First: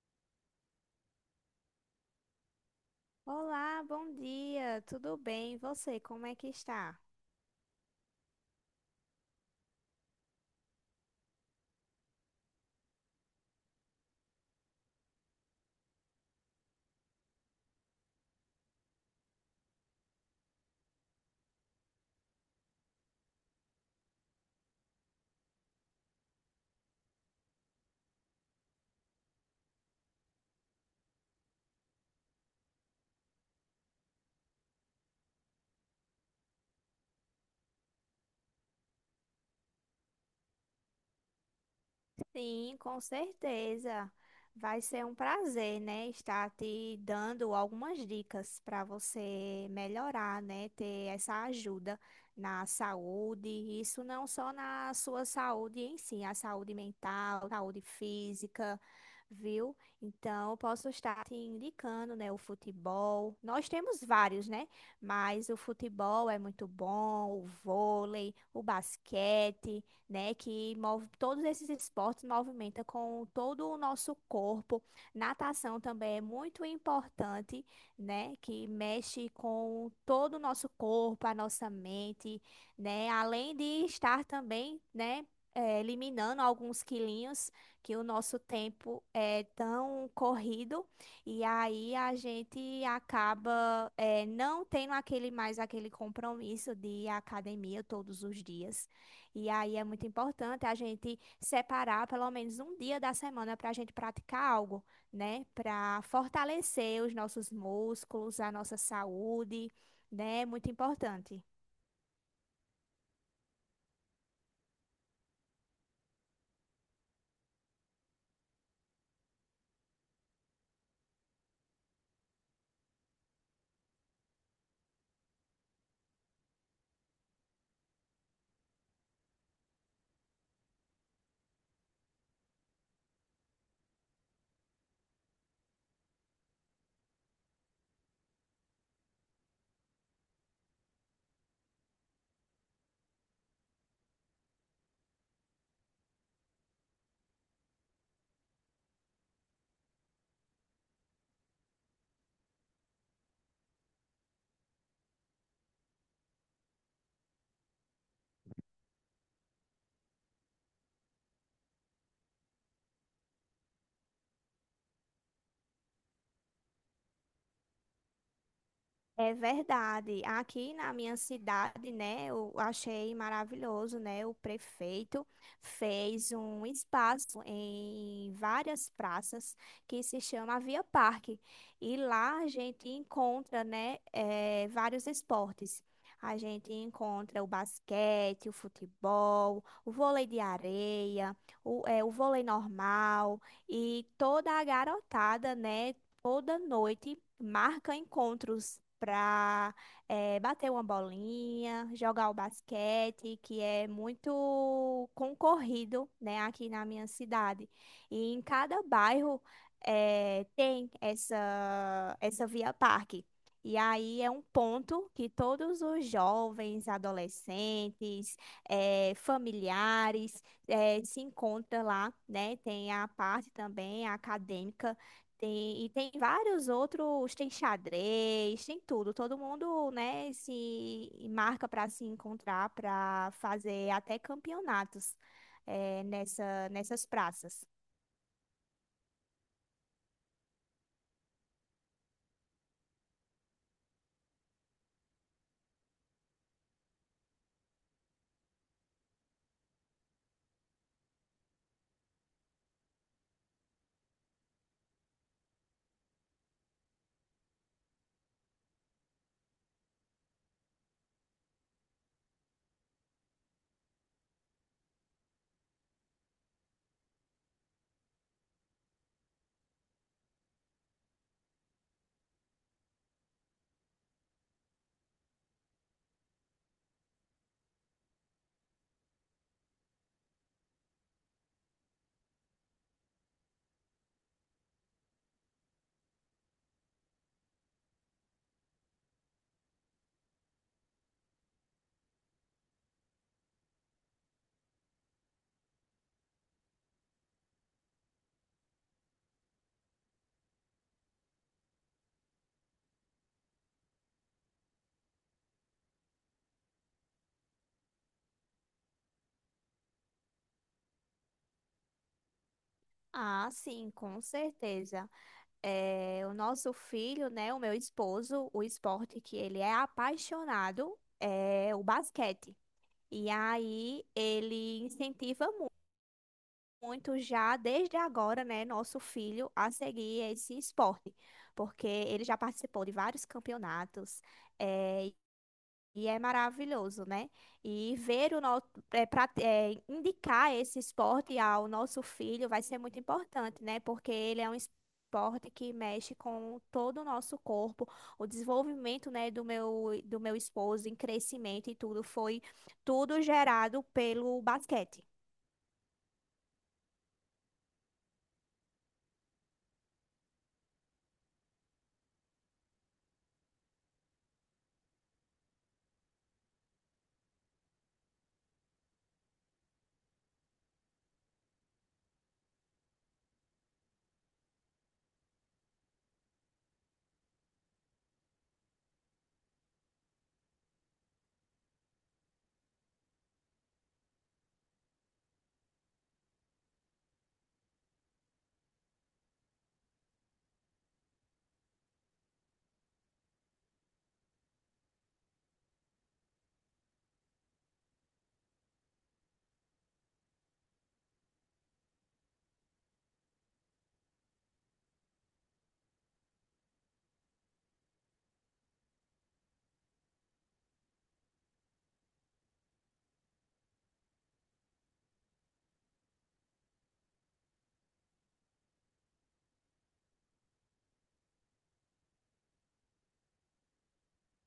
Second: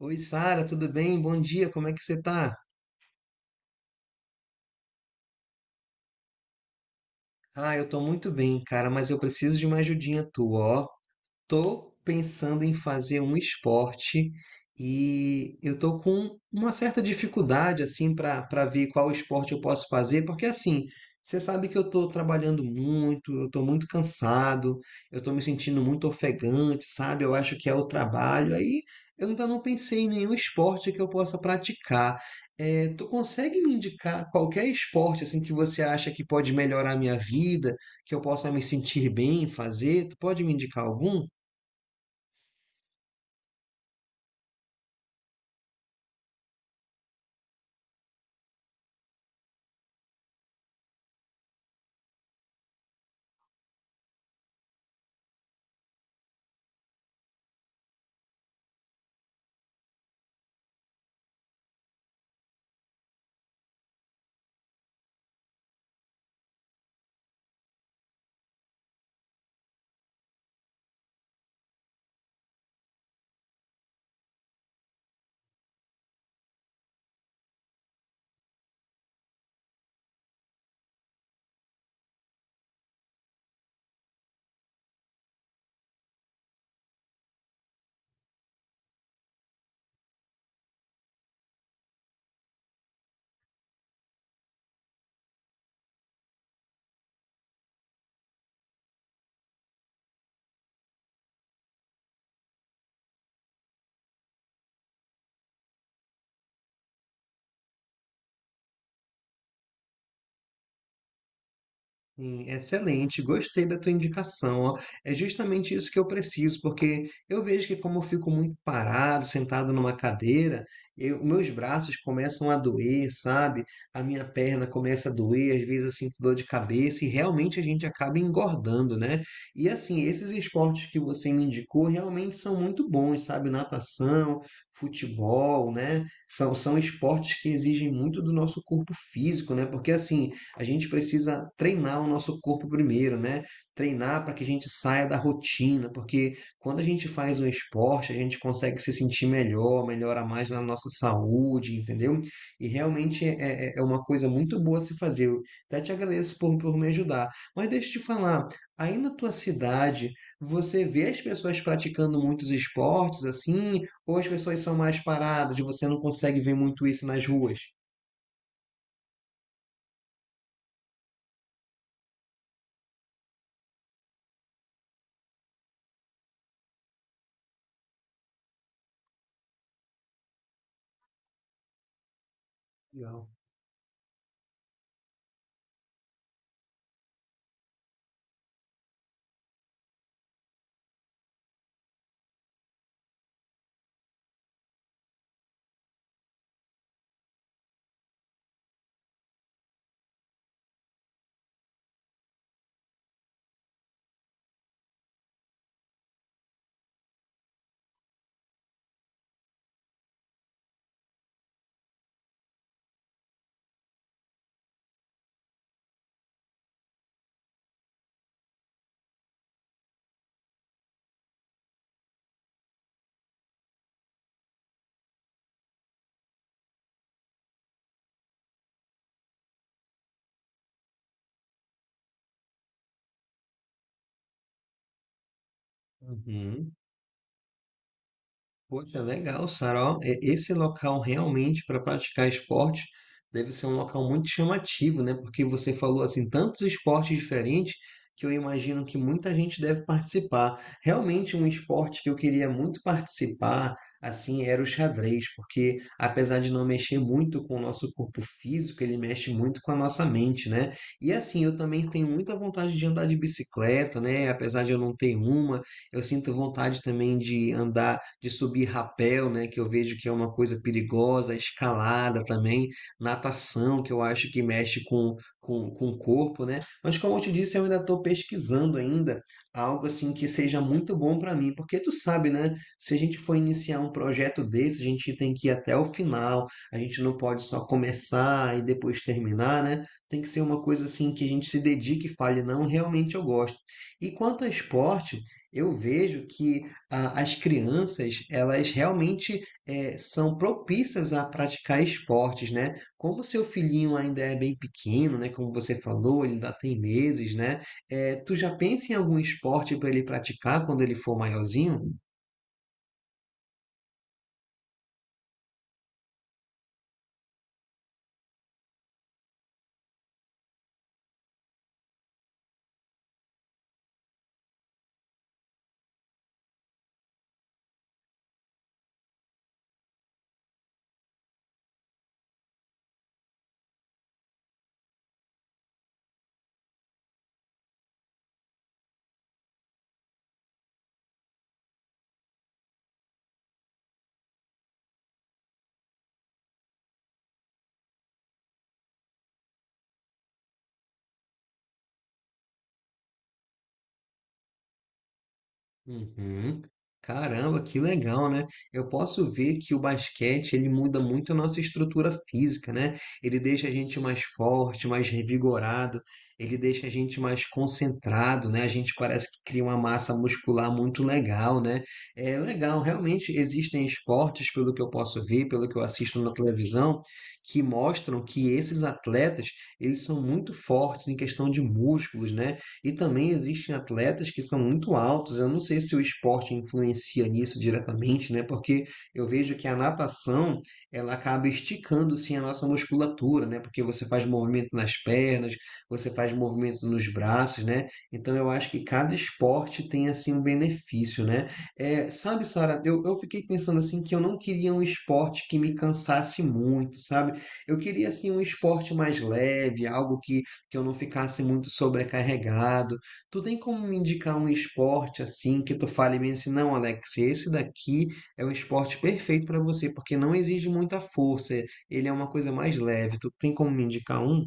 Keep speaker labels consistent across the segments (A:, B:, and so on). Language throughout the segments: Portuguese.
A: Oi, Sara, tudo bem? Bom dia, como é que você tá?
B: Olá, bom dia, tudo bem? E você, como é que está?
A: Ah, eu tô muito bem, cara, mas eu preciso de uma ajudinha tua, ó. Tô pensando em fazer um esporte e eu tô com uma certa dificuldade assim para ver qual esporte eu posso fazer, porque assim, você sabe que eu tô trabalhando muito, eu tô muito cansado, eu tô me sentindo muito ofegante, sabe? Eu acho que é o trabalho. Aí eu ainda não pensei em nenhum esporte que eu possa praticar. Tu consegue me indicar qualquer esporte assim que você acha que pode melhorar a minha vida, que eu possa me sentir bem em fazer? Tu pode me indicar algum?
B: Sim, com certeza. Vai ser um prazer, né, estar te dando algumas dicas para você melhorar, né, ter essa ajuda na saúde, isso não só na sua saúde em si, a saúde mental, saúde física, viu? Então, eu posso estar te indicando, né, o futebol. Nós temos vários, né? Mas o futebol é muito bom, o vôlei, o basquete, né? Que move todos esses esportes, movimenta com todo o nosso corpo. Natação também é muito importante, né? Que mexe com todo o nosso corpo, a nossa mente, né? Além de estar também, né, eliminando alguns quilinhos, que o nosso tempo é tão corrido e aí a gente acaba, não tendo aquele mais aquele compromisso de ir à academia todos os dias. E aí é muito importante a gente separar pelo menos um dia da semana para a gente praticar algo, né? Para fortalecer os nossos músculos, a nossa saúde, né? É muito importante.
A: Excelente, gostei da tua indicação, ó. É justamente isso que eu preciso, porque eu vejo que como eu fico muito parado, sentado numa cadeira, meus braços começam a doer, sabe? A minha perna começa a doer, às vezes eu sinto dor de cabeça e realmente a gente acaba engordando, né? E assim, esses esportes que você me indicou realmente são muito bons, sabe? Natação, futebol, né? São esportes que exigem muito do nosso corpo físico, né? Porque assim, a gente precisa treinar o nosso corpo primeiro, né? Treinar para que a gente saia da rotina, porque quando a gente faz um esporte, a gente consegue se sentir melhor, melhora mais na nossa saúde, entendeu? E realmente é uma coisa muito boa se fazer. Eu até te agradeço por me ajudar. Mas deixa eu te falar, aí na tua cidade, você vê as pessoas praticando muitos esportes assim, ou as pessoas são mais paradas, e você não consegue ver muito isso nas ruas?
B: É verdade. Aqui na minha cidade, né, eu achei maravilhoso, né? O prefeito fez um espaço em várias praças que se chama Via Parque. E lá a gente
A: Legal.
B: encontra, né, vários esportes. A gente encontra o basquete, o futebol, o vôlei de areia, o, o vôlei normal, e toda a garotada, né? Toda noite marca encontros para bater uma bolinha, jogar o basquete, que é muito concorrido, né, aqui na minha cidade. E em cada bairro tem essa via parque. E aí é um ponto que todos os jovens, adolescentes, familiares, se encontram lá, né? Tem a parte também acadêmica, tem, e tem vários outros, tem xadrez, tem tudo. Todo mundo, né, se marca para se encontrar, para fazer até campeonatos
A: Uhum.
B: nessas praças.
A: Poxa, legal, Sara. Ó, esse local realmente para praticar esporte deve ser um local muito chamativo, né? Porque você falou assim tantos esportes diferentes que eu imagino que muita gente deve participar. Realmente um esporte que eu queria muito participar, assim, era o xadrez, porque apesar de não mexer muito com o nosso corpo físico, ele mexe muito com a nossa mente, né? E assim, eu também tenho muita vontade de andar de bicicleta, né? Apesar de eu não ter uma, eu sinto vontade também de andar, de subir rapel, né, que eu vejo que é uma coisa perigosa, escalada também, natação, que eu acho que mexe com o corpo, né? Mas como eu te disse, eu ainda estou pesquisando ainda algo assim que seja muito bom para mim, porque tu sabe, né, se a gente for iniciar um projeto desse, a gente tem que ir até o final, a gente não pode só começar e depois terminar, né? Tem que ser uma coisa assim que a gente se dedique e fale, não, realmente eu gosto. E quanto ao esporte, eu vejo que ah, as crianças, elas realmente são propícias a praticar esportes, né? Como o seu filhinho ainda é bem pequeno, né? Como você falou, ele ainda tem meses, né? Tu já pensa em algum esporte para ele praticar quando ele for maiorzinho?
B: Ah, sim, com certeza. O nosso filho, né, o meu esposo, o esporte que ele é apaixonado é o basquete. E aí ele incentiva muito já desde agora, né, nosso filho a seguir esse esporte, porque ele já participou de vários campeonatos, eh, e é maravilhoso, né? E ver o nosso, indicar esse esporte ao nosso filho vai ser muito importante, né? Porque ele é um esporte que mexe com todo o nosso corpo, o desenvolvimento, né, do meu esposo em crescimento e tudo foi tudo gerado pelo basquete.
A: Uhum. Caramba, que legal, né? Eu posso ver que o basquete ele muda muito a nossa estrutura física, né? Ele deixa a gente mais forte, mais revigorado, ele deixa a gente mais concentrado, né? A gente parece que cria uma massa muscular muito legal, né? É legal, realmente existem esportes, pelo que eu posso ver, pelo que eu assisto na televisão, que mostram que esses atletas, eles são muito fortes em questão de músculos, né? E também existem atletas que são muito altos. Eu não sei se o esporte influencia nisso diretamente, né? Porque eu vejo que a natação, ela acaba esticando sim a nossa musculatura, né? Porque você faz movimento nas pernas, você faz movimento nos braços, né? Então eu acho que cada esporte tem assim um benefício, né? É, sabe, Sara, eu fiquei pensando assim que eu não queria um esporte que me cansasse muito, sabe? Eu queria assim um esporte mais leve, algo que eu não ficasse muito sobrecarregado. Tu tem como me indicar um esporte assim que tu fale bem assim, não, Alex, esse daqui é o esporte perfeito para você, porque não exige muita força, ele é uma coisa mais leve. Tu tem como me indicar um?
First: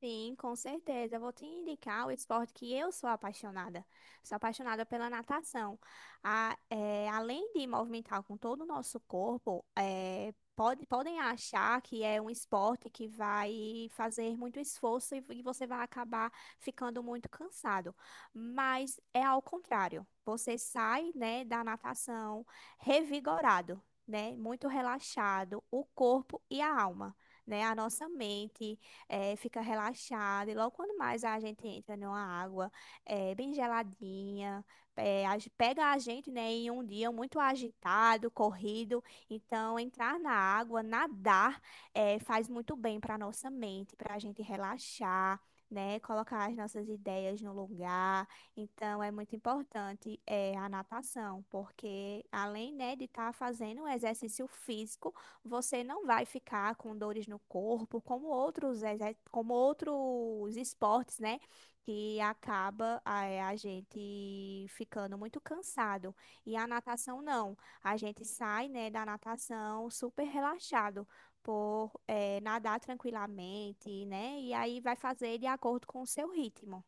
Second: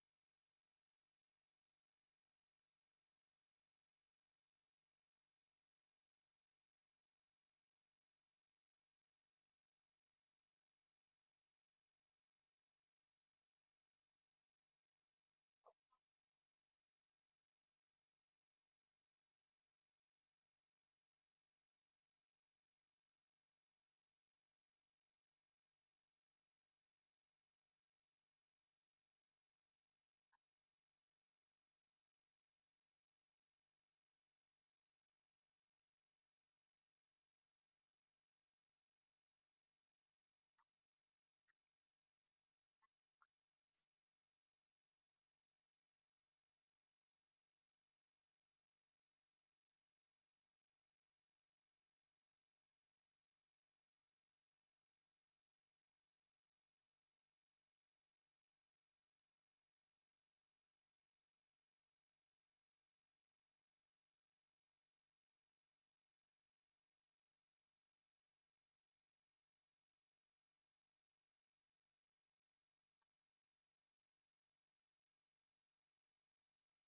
B: Sim, com certeza. Eu vou te indicar o esporte que eu sou apaixonada. Sou apaixonada pela natação. A- é, além de movimentar com todo o nosso corpo, é, pode- podem achar que é um esporte que vai fazer muito esforço e você vai acabar ficando muito cansado. Mas é ao contrário. Você sai, né, da natação revigorado, né, muito relaxado, o corpo e a alma, né, a nossa mente fica relaxada. E logo quando mais a gente entra numa água bem geladinha, a ge- pega a gente, né, em um dia muito agitado, corrido. Então, entrar na água, nadar, faz muito bem para nossa mente, para a gente relaxar. Né, colocar as nossas ideias no lugar. Então, é muito importante é a natação, porque além, né, de estar fazendo um exercício físico, você não vai ficar com dores no corpo, como outros, exer- como outros esportes, né? Que acaba, a gente ficando muito cansado. E a natação não. A gente sai, né, da natação super relaxado por, nadar tranquilamente, né? E aí vai fazer de acordo com o seu ritmo.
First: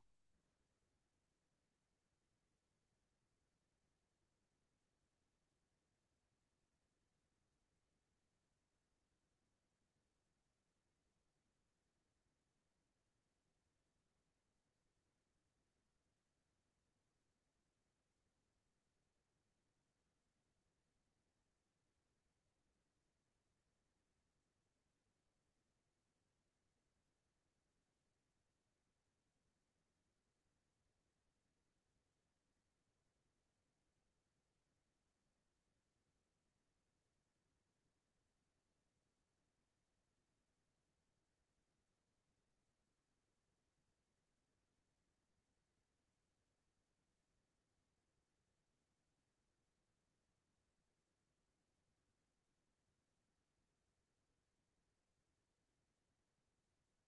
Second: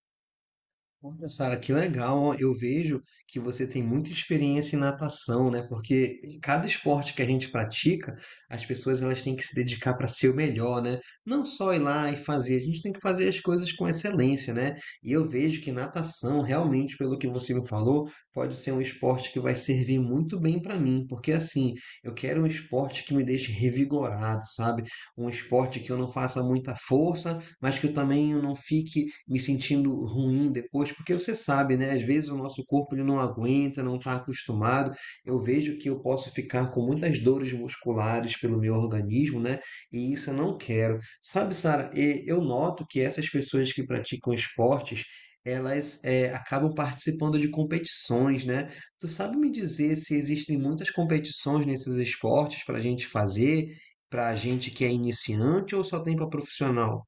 A: Olha, Sara, que legal. Ó. Eu vejo que você tem muita experiência em natação, né? Porque em cada esporte que a gente pratica, as pessoas elas têm que se dedicar para ser o melhor, né? Não só ir lá e fazer, a gente tem que fazer as coisas com excelência, né? E eu vejo que natação, realmente, pelo que você me falou, pode ser um esporte que vai servir muito bem para mim, porque assim, eu quero um esporte que me deixe revigorado, sabe? Um esporte que eu não faça muita força, mas que eu também não fique me sentindo ruim depois, porque você sabe, né? Às vezes o nosso corpo ele não aguenta, não está acostumado. Eu vejo que eu posso ficar com muitas dores musculares pelo meu organismo, né? E isso eu não quero. Sabe, Sara, e eu noto que essas pessoas que praticam esportes, elas acabam participando de competições, né? Tu sabe me dizer se existem muitas competições nesses esportes para a gente fazer, para a gente que é iniciante ou só tem para profissional?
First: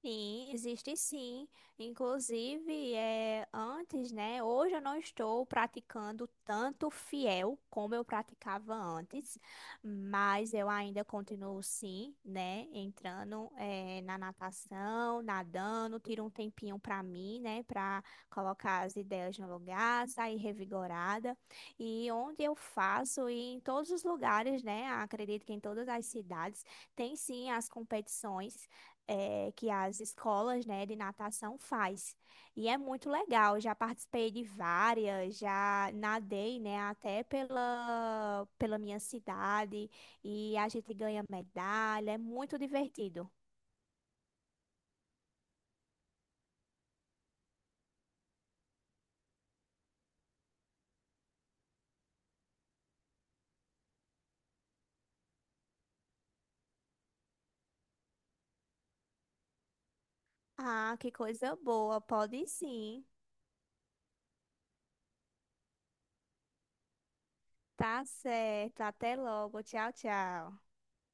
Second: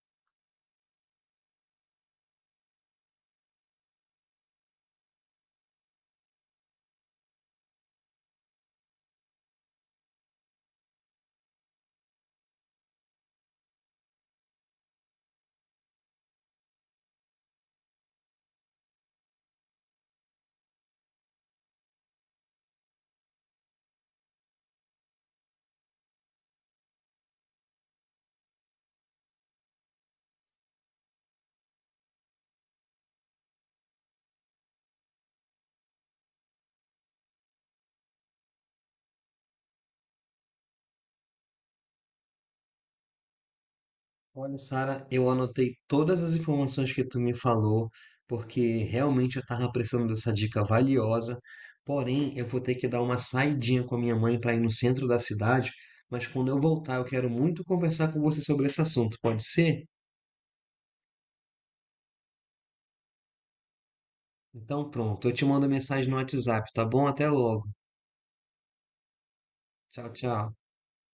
B: Sim, existe sim. Inclusive, é, antes, né? Hoje eu não estou praticando tanto fiel como eu praticava antes, mas eu ainda continuo sim, né? Entrando, é, na natação, nadando, tiro um tempinho para mim, né? Para colocar as ideias no lugar, sair revigorada. E onde eu faço, e em todos os lugares, né? Acredito que em todas as cidades, tem sim as competições que as escolas, né, de natação faz. E é muito legal. Já participei de várias, já nadei, né, até pela, pela minha cidade, e a gente ganha medalha. É muito divertido.
A: Olha, Sara, eu anotei todas as informações que tu me falou, porque realmente eu estava precisando dessa dica valiosa. Porém, eu vou ter que dar uma saidinha com a minha mãe para ir no centro da cidade, mas quando eu voltar, eu quero muito conversar com você sobre esse assunto, pode ser?
B: Ah, que coisa boa. Pode sim.
A: Então, pronto, eu te mando mensagem no WhatsApp, tá bom? Até logo.
B: Tá certo. Até logo. Tchau,
A: Tchau, tchau.
B: tchau.